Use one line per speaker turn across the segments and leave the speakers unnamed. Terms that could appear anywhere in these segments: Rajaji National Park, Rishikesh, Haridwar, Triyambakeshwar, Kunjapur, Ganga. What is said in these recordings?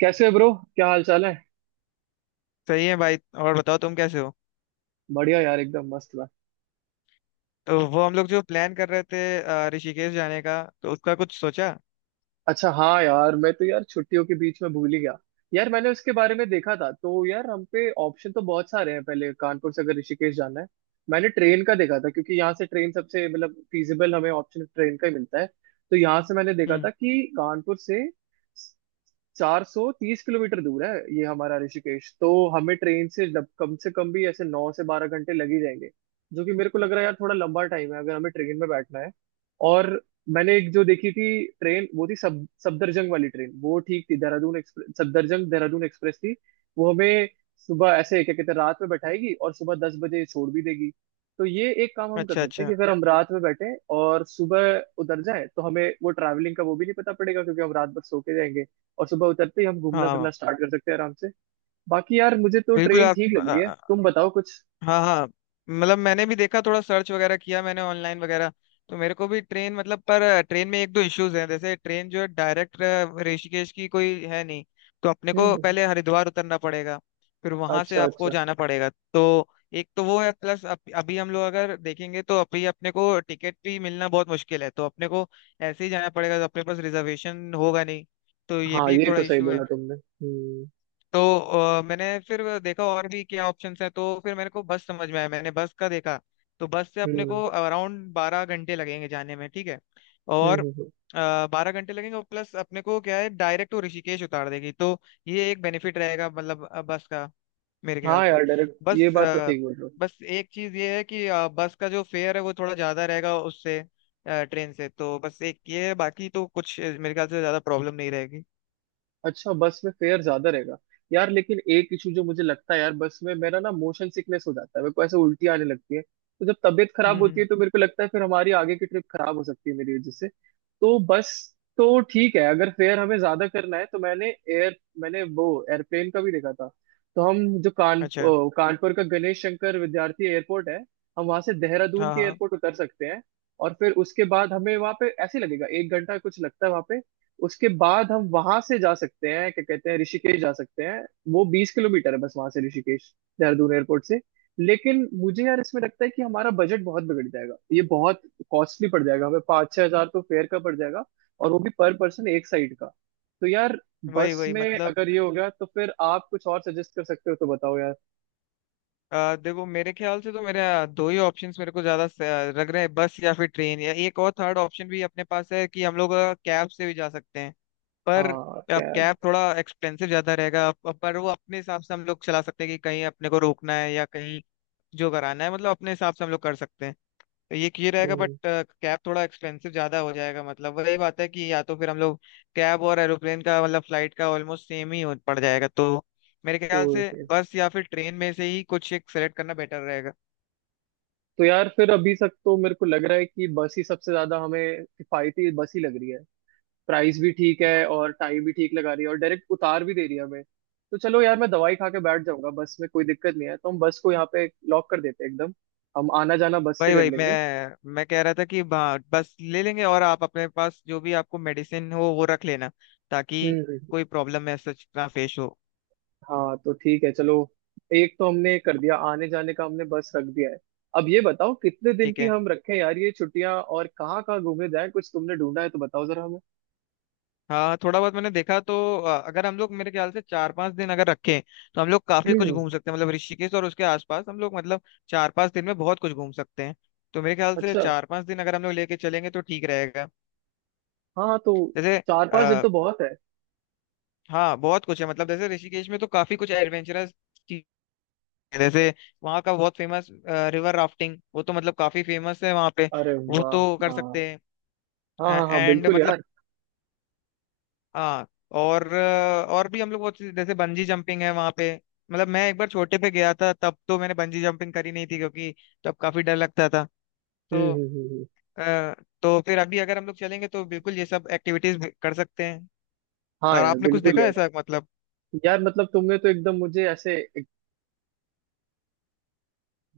कैसे हो ब्रो, क्या हाल चाल है।
सही है भाई। और बताओ तुम कैसे हो।
बढ़िया यार, एकदम मस्त मैं।
तो वो हम लोग जो प्लान कर रहे थे ऋषिकेश जाने का, तो उसका कुछ सोचा।
अच्छा, हाँ यार, मैं तो यार छुट्टियों के बीच में भूल ही गया। यार मैंने उसके बारे में देखा था तो यार हम पे ऑप्शन तो बहुत सारे हैं। पहले कानपुर से अगर ऋषिकेश जाना है, मैंने ट्रेन का देखा था क्योंकि यहाँ से ट्रेन सबसे मतलब फीजिबल हमें ऑप्शन ट्रेन का ही मिलता है। तो यहाँ से मैंने देखा
हम्म।
था कि कानपुर से 430 किलोमीटर दूर है ये हमारा ऋषिकेश। तो हमें ट्रेन से जब कम से कम भी ऐसे 9 से 12 घंटे लग ही जाएंगे, जो कि मेरे को लग रहा है यार थोड़ा लंबा टाइम है अगर हमें ट्रेन में बैठना है। और मैंने एक जो देखी थी ट्रेन, वो थी सब सफदरजंग वाली ट्रेन, वो ठीक थी। देहरादून एक्सप्रेस, सफदरजंग देहरादून एक्सप्रेस थी। वो हमें सुबह ऐसे क्या कहते हैं, रात में बैठाएगी और सुबह 10 बजे छोड़ भी देगी। तो ये एक काम हम कर
अच्छा
सकते हैं कि
अच्छा।
अगर हम रात में बैठे और सुबह उतर जाएं तो हमें वो ट्रैवलिंग का वो भी नहीं पता पड़ेगा, क्योंकि हम रात भर सो के जाएंगे। और सुबह उतरते ही हम घूमना
हाँ
फिरना स्टार्ट कर सकते हैं आराम से। बाकी यार मुझे तो
बिल्कुल
ट्रेन ठीक लग रही है,
आप।
तुम बताओ कुछ।
हाँ हाँ। मतलब मैंने भी देखा, थोड़ा सर्च वगैरह किया मैंने ऑनलाइन वगैरह। तो मेरे को भी ट्रेन मतलब, पर ट्रेन में एक दो इश्यूज हैं, जैसे ट्रेन जो है डायरेक्ट ऋषिकेश की कोई है नहीं। तो अपने को
हम्म।
पहले हरिद्वार उतरना पड़ेगा, फिर वहां से
अच्छा
आपको
अच्छा।
जाना पड़ेगा। तो एक तो वो है, प्लस अभी हम लोग अगर देखेंगे तो अभी अपने को टिकट भी मिलना बहुत मुश्किल है, तो अपने को ऐसे ही जाना पड़ेगा, तो अपने पास रिजर्वेशन होगा नहीं, तो ये
हाँ,
भी एक
ये
थोड़ा
तो सही
इशू है।
बोला तुमने।
तो मैंने फिर देखा और भी क्या ऑप्शंस हैं, तो फिर मेरे को बस समझ में आया, मैंने बस का देखा। तो बस से अपने
हम्म
को अराउंड बारह घंटे लगेंगे जाने में, ठीक है। और
हम्म। हम्म।
बारह घंटे लगेंगे और प्लस अपने को क्या है, डायरेक्ट वो ऋषिकेश उतार देगी, तो ये एक बेनिफिट रहेगा मतलब बस का, मेरे ख्याल
हाँ
से।
यार, डायरेक्ट ये
बस
बात तो ठीक बोल रहे हो।
बस एक चीज ये है कि बस का जो फेयर है वो थोड़ा ज्यादा रहेगा उससे ट्रेन से। तो बस एक ये है, बाकी तो कुछ मेरे ख्याल से ज्यादा प्रॉब्लम नहीं रहेगी।
अच्छा, बस में फेयर ज्यादा रहेगा। यार लेकिन एक इशू जो मुझे लगता है यार, बस में मेरा ना मोशन सिकनेस हो जाता है, मेरे को ऐसे उल्टी आने लगती है। तो जब तबीयत खराब होती है
हम्म।
तो मेरे को लगता है फिर हमारी आगे की ट्रिप खराब हो सकती है मेरी वजह से। तो बस, तो ठीक है अगर फेयर हमें ज्यादा करना है तो मैंने वो एयरप्लेन का भी देखा था। तो हम जो
अच्छा।
कानपुर का गणेश शंकर विद्यार्थी एयरपोर्ट है, हम वहां से देहरादून
हाँ
के
हाँ।
एयरपोर्ट उतर सकते हैं। और फिर उसके बाद हमें वहां पे ऐसे ही लगेगा, एक घंटा कुछ लगता है वहां पे। उसके बाद हम वहां से जा सकते हैं, क्या कहते हैं, ऋषिकेश जा सकते हैं। वो 20 किलोमीटर है बस वहां से ऋषिकेश, देहरादून एयरपोर्ट से। लेकिन मुझे यार इसमें लगता है कि हमारा बजट बहुत बिगड़ जाएगा, ये बहुत कॉस्टली पड़ जाएगा। हमें 5-6 हज़ार तो फेयर का पड़ जाएगा, और वो भी पर पर्सन एक साइड का। तो यार
वही
बस
वही
में
मतलब।
अगर ये हो गया तो फिर आप कुछ और सजेस्ट कर सकते हो, तो बताओ यार।
देखो मेरे ख्याल से तो मेरे दो ही ऑप्शंस मेरे को ज्यादा लग रहे हैं, बस या फिर ट्रेन, या एक और थर्ड ऑप्शन भी अपने पास है कि हम लोग कैब से भी जा सकते हैं। पर
हाँ,
अब
कैब।
कैब थोड़ा एक्सपेंसिव ज्यादा रहेगा, पर वो अपने हिसाब से हम लोग चला सकते हैं कि कहीं अपने को रोकना है या कहीं जो कराना है, मतलब अपने हिसाब से हम लोग कर सकते हैं। ये रहेगा, बट
हम्म।
कैब थोड़ा एक्सपेंसिव ज्यादा हो जाएगा, मतलब वही बात है कि या तो फिर हम लोग कैब और एरोप्लेन का मतलब फ्लाइट का ऑलमोस्ट सेम ही पड़ जाएगा। तो मेरे ख्याल से
ओके।
बस या फिर ट्रेन में से ही कुछ एक सेलेक्ट करना बेटर रहेगा।
तो यार फिर अभी तक तो मेरे को लग रहा है कि बस ही सबसे ज्यादा हमें किफायती, बस ही लग रही है। प्राइस भी ठीक है और टाइम भी ठीक लगा रही है और डायरेक्ट उतार भी दे रही है हमें। तो चलो यार, मैं दवाई खा के बैठ जाऊंगा बस में, कोई दिक्कत नहीं है, तो हम बस को यहाँ पे लॉक कर देते हैं एकदम। हम आना जाना बस से
भाई
कर
भाई,
लेंगे।
मैं कह रहा था कि हाँ, बस ले लेंगे, और आप अपने पास जो भी आपको मेडिसिन हो वो रख लेना ताकि
हम्म।
कोई प्रॉब्लम ऐसा ना फेस हो।
हाँ तो ठीक है, चलो। एक तो हमने कर दिया आने जाने का, हमने बस रख दिया है। अब ये बताओ कितने दिन
ठीक
की
है।
हम रखें यार ये छुट्टियां, और कहाँ कहाँ घूमने जाए, कुछ तुमने ढूंढा है तो बताओ जरा हमें।
हाँ थोड़ा बहुत मैंने देखा तो अगर हम लोग, मेरे ख्याल से चार पांच दिन अगर रखें तो हम लोग काफी कुछ
हम्म।
घूम सकते हैं, मतलब ऋषिकेश और उसके आसपास हम लोग मतलब चार पांच दिन में बहुत कुछ घूम सकते हैं। तो मेरे ख्याल से
अच्छा।
चार पांच दिन अगर हम लोग लेके चलेंगे तो ठीक रहेगा।
हाँ तो
जैसे,
4-5 दिन
आ,
तो बहुत है।
हाँ बहुत कुछ है, मतलब जैसे ऋषिकेश में तो काफी कुछ एडवेंचरस चीज, जैसे वहाँ का बहुत फेमस रिवर राफ्टिंग, वो तो मतलब काफी फेमस है वहाँ पे,
अरे
वो
वाह।
तो कर
हाँ
सकते हैं।
हाँ हाँ। हाँ
एंड
बिल्कुल
मतलब
यार।
हाँ, और और भी हम लोग बहुत जैसे बंजी जंपिंग है वहां पे। मतलब मैं एक बार छोटे पे गया था, तब तो मैंने बंजी जंपिंग करी नहीं थी क्योंकि तब काफी डर लगता था।
हम्म
तो
हम्म हम्म हम्म।
अ, तो फिर अभी अगर हम लोग चलेंगे तो बिल्कुल ये सब एक्टिविटीज कर सकते हैं।
हाँ
और
यार
आपने कुछ
बिल्कुल
देखा है
यार।
ऐसा मतलब?
यार मतलब तुमने तो एकदम मुझे ऐसे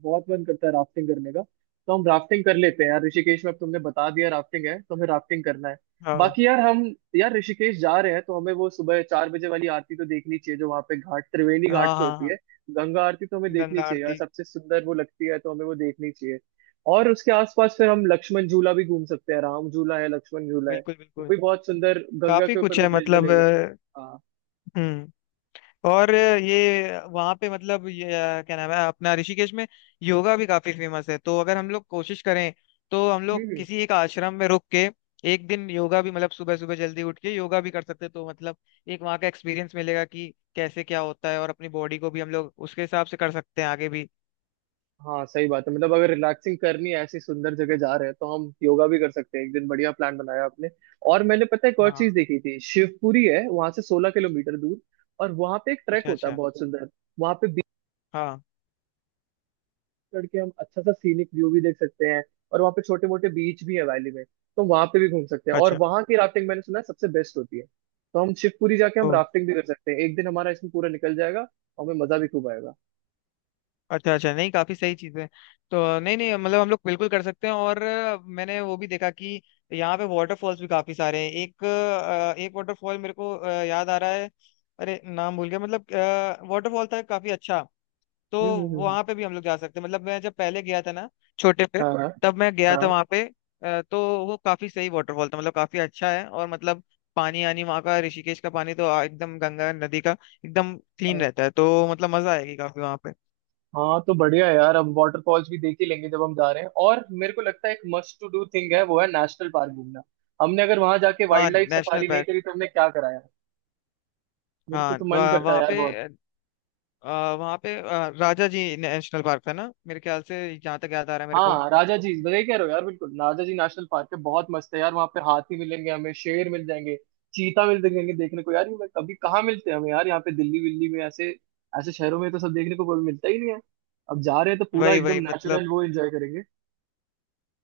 बहुत मन करता है राफ्टिंग करने का। तो हम राफ्टिंग कर लेते हैं यार, ऋषिकेश में अब तुमने बता दिया राफ्टिंग है तो हमें राफ्टिंग करना है।
हाँ
बाकी यार हम, यार ऋषिकेश जा रहे हैं तो हमें वो सुबह 4 बजे वाली आरती तो देखनी चाहिए, जो वहाँ पे घाट, त्रिवेणी
हाँ
घाट पे
हाँ
होती
हाँ।
है। गंगा आरती तो हमें देखनी
गंगा
चाहिए यार,
आरती।
सबसे सुंदर वो लगती है तो हमें वो देखनी चाहिए। और उसके आसपास फिर हम लक्ष्मण झूला भी घूम सकते हैं, राम झूला है, लक्ष्मण झूला है।
बिल्कुल
वो
बिल्कुल।
भी बहुत सुंदर, गंगा
काफी
के ऊपर
कुछ
वो
है
ब्रिज बने
मतलब
हुए हैं। हाँ।
हम्म और ये वहाँ पे, मतलब ये क्या नाम है अपना, ऋषिकेश में योगा भी काफी फेमस है, तो अगर हम लोग कोशिश करें तो हम लोग
हम्म।
किसी एक आश्रम में रुक के एक दिन योगा भी, मतलब सुबह सुबह जल्दी उठ के योगा भी कर सकते हैं। तो मतलब एक वहाँ का एक्सपीरियंस मिलेगा कि कैसे क्या होता है, और अपनी बॉडी को भी हम लोग उसके हिसाब से कर सकते हैं आगे भी।
हाँ सही बात है, मतलब अगर रिलैक्सिंग करनी है, ऐसी सुंदर जगह जा रहे हैं तो हम योगा भी कर सकते हैं एक दिन। बढ़िया प्लान बनाया आपने। और मैंने पता है एक और चीज
हाँ।
देखी थी, शिवपुरी है वहां से 16 किलोमीटर दूर। और वहां पे एक ट्रैक
अच्छा
होता है
अच्छा।
बहुत सुंदर, वहां पे बीच
हाँ।
चढ़ के हम अच्छा सा सीनिक व्यू भी देख सकते हैं। और वहां पे छोटे मोटे बीच भी है वैली में, तो वहां पे भी घूम सकते हैं। और
अच्छा
वहां की राफ्टिंग मैंने सुना है सबसे बेस्ट होती है, तो हम शिवपुरी जाके हम राफ्टिंग भी कर सकते हैं, एक दिन हमारा इसमें पूरा निकल जाएगा और हमें मजा भी खूब आएगा।
अच्छा। अच्छा नहीं, काफी सही चीज है। तो नहीं नहीं, मतलब हम लोग बिल्कुल कर सकते हैं। और मैंने वो भी देखा कि यहाँ पे वाटरफॉल्स भी काफी सारे हैं। एक वाटरफॉल मेरे को याद आ रहा है, अरे नाम भूल गया मतलब, वाटरफॉल था काफी अच्छा। तो
हम्म। हम्म।
वहां पे भी हम लोग जा सकते हैं। मतलब मैं जब पहले गया था ना छोटे पे,
हाँ हाँ
तब मैं गया था वहां पे। तो वो काफी सही वाटरफॉल था, मतलब काफी अच्छा है। और मतलब पानी आनी, वहाँ का ऋषिकेश का पानी तो एकदम गंगा नदी का एकदम क्लीन
हाँ।
रहता है, तो मतलब मजा आएगी काफी वहां पे।
हाँ तो बढ़िया है यार, हम वाटरफॉल्स भी देख ही लेंगे जब हम जा रहे हैं। और मेरे को लगता है एक मस्ट टू डू थिंग है, वो है नेशनल पार्क घूमना। हमने अगर वहां जाके
हाँ
वाइल्ड लाइफ
नेशनल
सफारी नहीं
पार्क।
करी तो हमने क्या कराया। मेरे को
हाँ
तो मन
वह-
करता है
वहाँ
यार
पे
बहुत।
आ, वहाँ पे राजा जी नेशनल पार्क था ना मेरे ख्याल से, जहाँ तक याद आ रहा है मेरे को।
हाँ राजा जी, वही कह रहे हो यार, बिल्कुल राजा जी नेशनल पार्क है, बहुत मस्त है यार। वहाँ पे हाथी मिलेंगे, हमें शेर मिल जाएंगे, चीता मिल जाएंगे देखने को यार। ये मैं कभी कहाँ मिलते हैं हमें यार, यहाँ पे दिल्ली विल्ली में ऐसे ऐसे शहरों में तो सब देखने को कोई मिलता ही नहीं है। अब जा रहे हैं तो पूरा
वही
एकदम
वही मतलब।
नेचुरल वो एंजॉय करेंगे।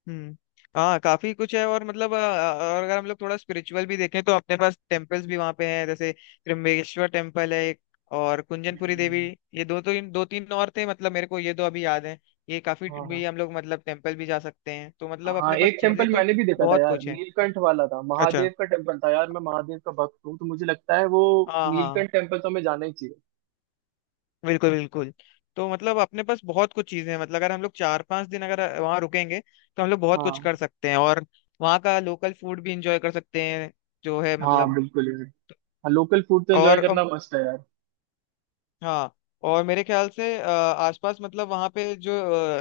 हम्म। हाँ काफी कुछ है, और मतलब और अगर हम लोग थोड़ा स्पिरिचुअल भी देखें तो अपने पास टेम्पल्स भी वहाँ पे हैं, जैसे त्र्यंबकेश्वर टेम्पल है एक, और कुंजनपुरी देवी।
हम्म।
ये दो तो, इन दो तीन और थे मतलब, मेरे को ये दो अभी याद है। ये काफी
हाँ हाँ।
भी हम लोग, मतलब टेम्पल भी जा सकते हैं, तो मतलब
हाँ
अपने पास
एक
चीजें
टेम्पल
तो
मैंने भी देखा था
बहुत
यार,
कुछ है।
नीलकंठ वाला था,
अच्छा।
महादेव का टेम्पल था यार, मैं महादेव का भक्त हूँ तो मुझे लगता है वो
हाँ हाँ।
नीलकंठ टेम्पल तो हमें जाना ही चाहिए।
बिल्कुल बिल्कुल। तो मतलब अपने पास बहुत कुछ चीजें हैं, मतलब अगर हम लोग चार पांच दिन अगर वहां रुकेंगे तो हम लोग बहुत कुछ
हाँ
कर सकते हैं, और वहाँ का लोकल फूड भी इंजॉय कर सकते हैं जो है,
हाँ
मतलब।
बिल्कुल यार। हाँ, लोकल फूड तो एंजॉय
और
करना मस्त है यार।
हाँ, और मेरे ख्याल से आसपास मतलब वहाँ पे जो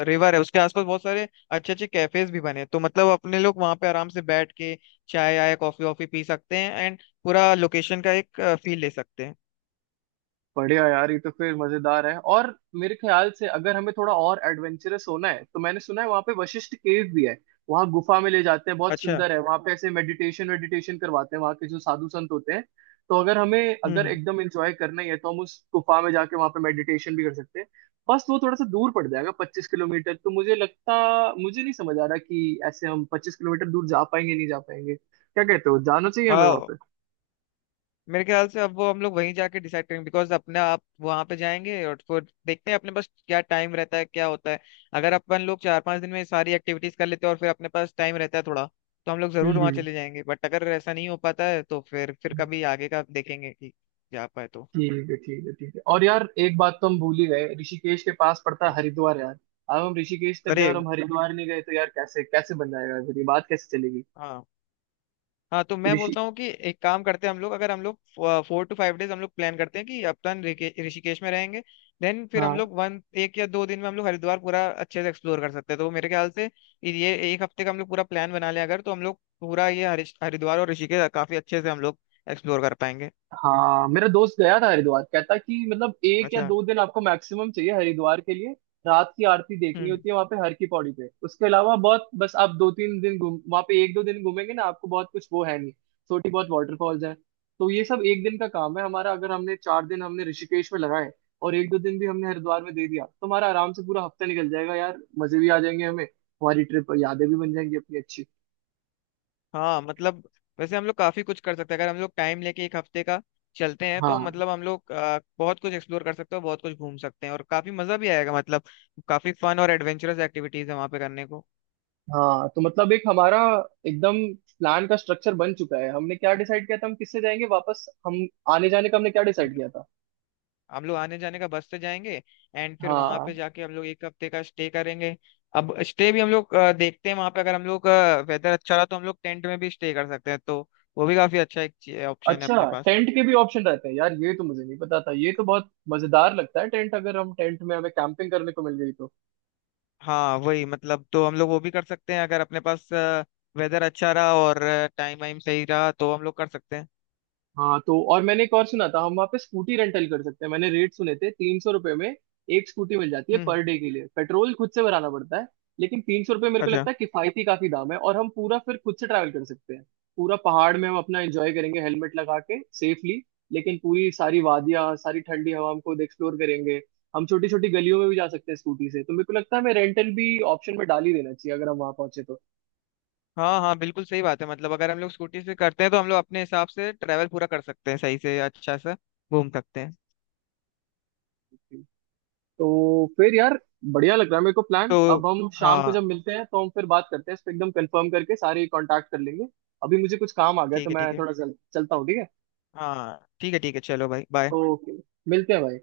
रिवर है उसके आसपास बहुत सारे अच्छे अच्छे कैफेज भी बने हैं। तो मतलब अपने लोग वहाँ पे आराम से बैठ के चाय आय कॉफी वॉफी पी सकते हैं, एंड पूरा लोकेशन का एक फील ले सकते हैं।
बढ़िया यार, ये तो फिर मजेदार है। और मेरे ख्याल से अगर हमें थोड़ा और एडवेंचरस होना है, तो मैंने सुना है वहां पे वशिष्ठ केव भी है। वहां गुफा में ले जाते हैं, बहुत
अच्छा।
सुंदर है वहां पे, ऐसे मेडिटेशन वेडिटेशन करवाते हैं वहां के जो साधु संत होते हैं। तो अगर हमें अगर
हम्म।
एकदम एंजॉय करना ही है तो हम उस गुफा में जाके वहां पे मेडिटेशन भी कर सकते हैं। बस वो थोड़ा सा दूर पड़ जाएगा 25 किलोमीटर, तो मुझे नहीं समझ आ रहा कि ऐसे हम 25 किलोमीटर दूर जा पाएंगे नहीं जा पाएंगे, क्या कहते हो, जाना चाहिए हमें वहां
हाँ
पे।
मेरे ख्याल से अब वो हम लोग वहीं जाके डिसाइड करेंगे, बिकॉज अपने आप वहां पे जाएंगे और फिर देखते हैं अपने पास क्या टाइम रहता है क्या होता है। अगर अपन लोग चार पांच दिन में सारी एक्टिविटीज कर लेते हैं और फिर अपने पास टाइम रहता है थोड़ा, तो हम लोग
हम्म
जरूर वहां
हम्म।
चले जाएंगे, बट अगर ऐसा नहीं हो पाता है तो फिर कभी आगे का देखेंगे कि जा पाए तो।
ठीक है ठीक है ठीक है। और यार एक बात तो हम भूल ही गए, ऋषिकेश के पास पड़ता है
हाँ।
हरिद्वार यार। अब हम ऋषिकेश तक गए
अरे
और हम हरिद्वार नहीं गए तो यार कैसे कैसे बन जाएगा, फिर ये बात कैसे चलेगी।
हाँ हाँ, तो मैं
ऋषि
बोलता हूँ कि एक काम करते हैं, हम लोग, अगर हम लोग फोर टू फाइव डेज हम लोग प्लान करते हैं कि अपन ऋषिकेश में रहेंगे, देन फिर हम
हाँ
लोग वन, एक या दो दिन में हम लोग हरिद्वार पूरा अच्छे से एक्सप्लोर कर सकते हैं। तो मेरे ख्याल से ये एक हफ्ते का हम लोग पूरा प्लान बना लें अगर, तो हम लोग पूरा ये हरिद्वार और ऋषिकेश काफी अच्छे से हम लोग एक्सप्लोर कर पाएंगे।
हाँ, मेरा दोस्त गया था हरिद्वार, कहता कि मतलब एक या
अच्छा।
दो दिन आपको मैक्सिमम चाहिए हरिद्वार के लिए। रात की आरती देखनी
हम्म।
होती है वहां पे हर की पौड़ी पे, उसके अलावा बहुत बस। आप 2-3 दिन घूम वहां पे, एक दो दिन घूमेंगे ना आपको बहुत कुछ वो है नहीं। छोटी बहुत वाटरफॉल्स है। तो ये सब एक दिन का काम है हमारा, अगर हमने 4 दिन हमने ऋषिकेश में लगाए और एक दो दिन भी हमने हरिद्वार में दे दिया तो हमारा आराम से पूरा हफ्ता निकल जाएगा यार। मजे भी आ जाएंगे हमें, हमारी ट्रिप यादें भी बन जाएंगी अपनी अच्छी।
हाँ मतलब, वैसे हम लोग काफी कुछ कर सकते हैं अगर हम लोग टाइम लेके एक हफ्ते का चलते हैं, तो
हाँ
मतलब हम लोग बहुत कुछ एक्सप्लोर कर सकते हैं, बहुत कुछ घूम सकते हैं, और काफी मजा भी आएगा, मतलब काफी फन और एडवेंचरस एक्टिविटीज है वहाँ पे करने को।
हाँ तो मतलब एक हमारा एकदम प्लान का स्ट्रक्चर बन चुका है। हमने क्या डिसाइड किया था, हम किससे जाएंगे वापस हम, आने जाने का हमने क्या डिसाइड
Yes.
किया था।
हम लोग आने जाने का बस से जाएंगे, एंड फिर वहाँ
हाँ।
पे जाके हम लोग एक हफ्ते का स्टे करेंगे। अब स्टे भी हम लोग देखते हैं वहाँ पे, अगर हम लोग वेदर अच्छा रहा तो हम लोग टेंट में भी स्टे कर सकते हैं, तो वो भी काफी अच्छा एक ऑप्शन है
अच्छा,
अपने पास।
टेंट के भी ऑप्शन रहते हैं यार, ये तो मुझे नहीं पता था, ये तो बहुत मजेदार लगता है टेंट, अगर हम टेंट में हमें कैंपिंग करने को मिल गई तो।
हाँ वही मतलब, तो हम लोग वो भी कर सकते हैं अगर अपने पास वेदर अच्छा रहा और टाइम वाइम सही रहा तो हम लोग कर सकते हैं।
हाँ तो और मैंने एक और सुना था, हम वहाँ पे स्कूटी रेंटल कर सकते हैं। मैंने रेट सुने थे 300 रुपये में एक स्कूटी मिल जाती है
हम्म।
पर डे के लिए, पेट्रोल खुद से भराना पड़ता है। लेकिन 300 रुपये मेरे को
अच्छा।
लगता है किफायती काफी दाम है, और हम पूरा फिर खुद से ट्रैवल कर सकते हैं। पूरा पहाड़ में हम अपना एंजॉय करेंगे हेलमेट लगा के सेफली, लेकिन पूरी सारी वादियाँ सारी ठंडी हवा हम खुद एक्सप्लोर करेंगे। हम छोटी छोटी गलियों में भी जा सकते हैं स्कूटी से, तो मेरे को लगता है हमें रेंटल भी ऑप्शन में डाल ही देना चाहिए अगर हम वहां पहुंचे।
हाँ हाँ बिल्कुल सही बात है, मतलब अगर हम लोग स्कूटी से करते हैं तो हम लोग अपने हिसाब से ट्रैवल पूरा कर सकते हैं, सही से अच्छा से घूम सकते हैं।
तो तो फिर यार बढ़िया लग रहा है मेरे को प्लान,
तो
अब हम शाम को
हाँ,
जब मिलते हैं तो हम फिर बात करते हैं इस पे, एकदम कंफर्म करके सारे कांटेक्ट कर लेंगे। अभी मुझे कुछ काम आ गया है,
ठीक
तो
है ठीक
मैं
है।
थोड़ा चलता हूँ, ठीक है।
हाँ ठीक है ठीक है, चलो भाई, बाय।
ओके। मिलते हैं भाई।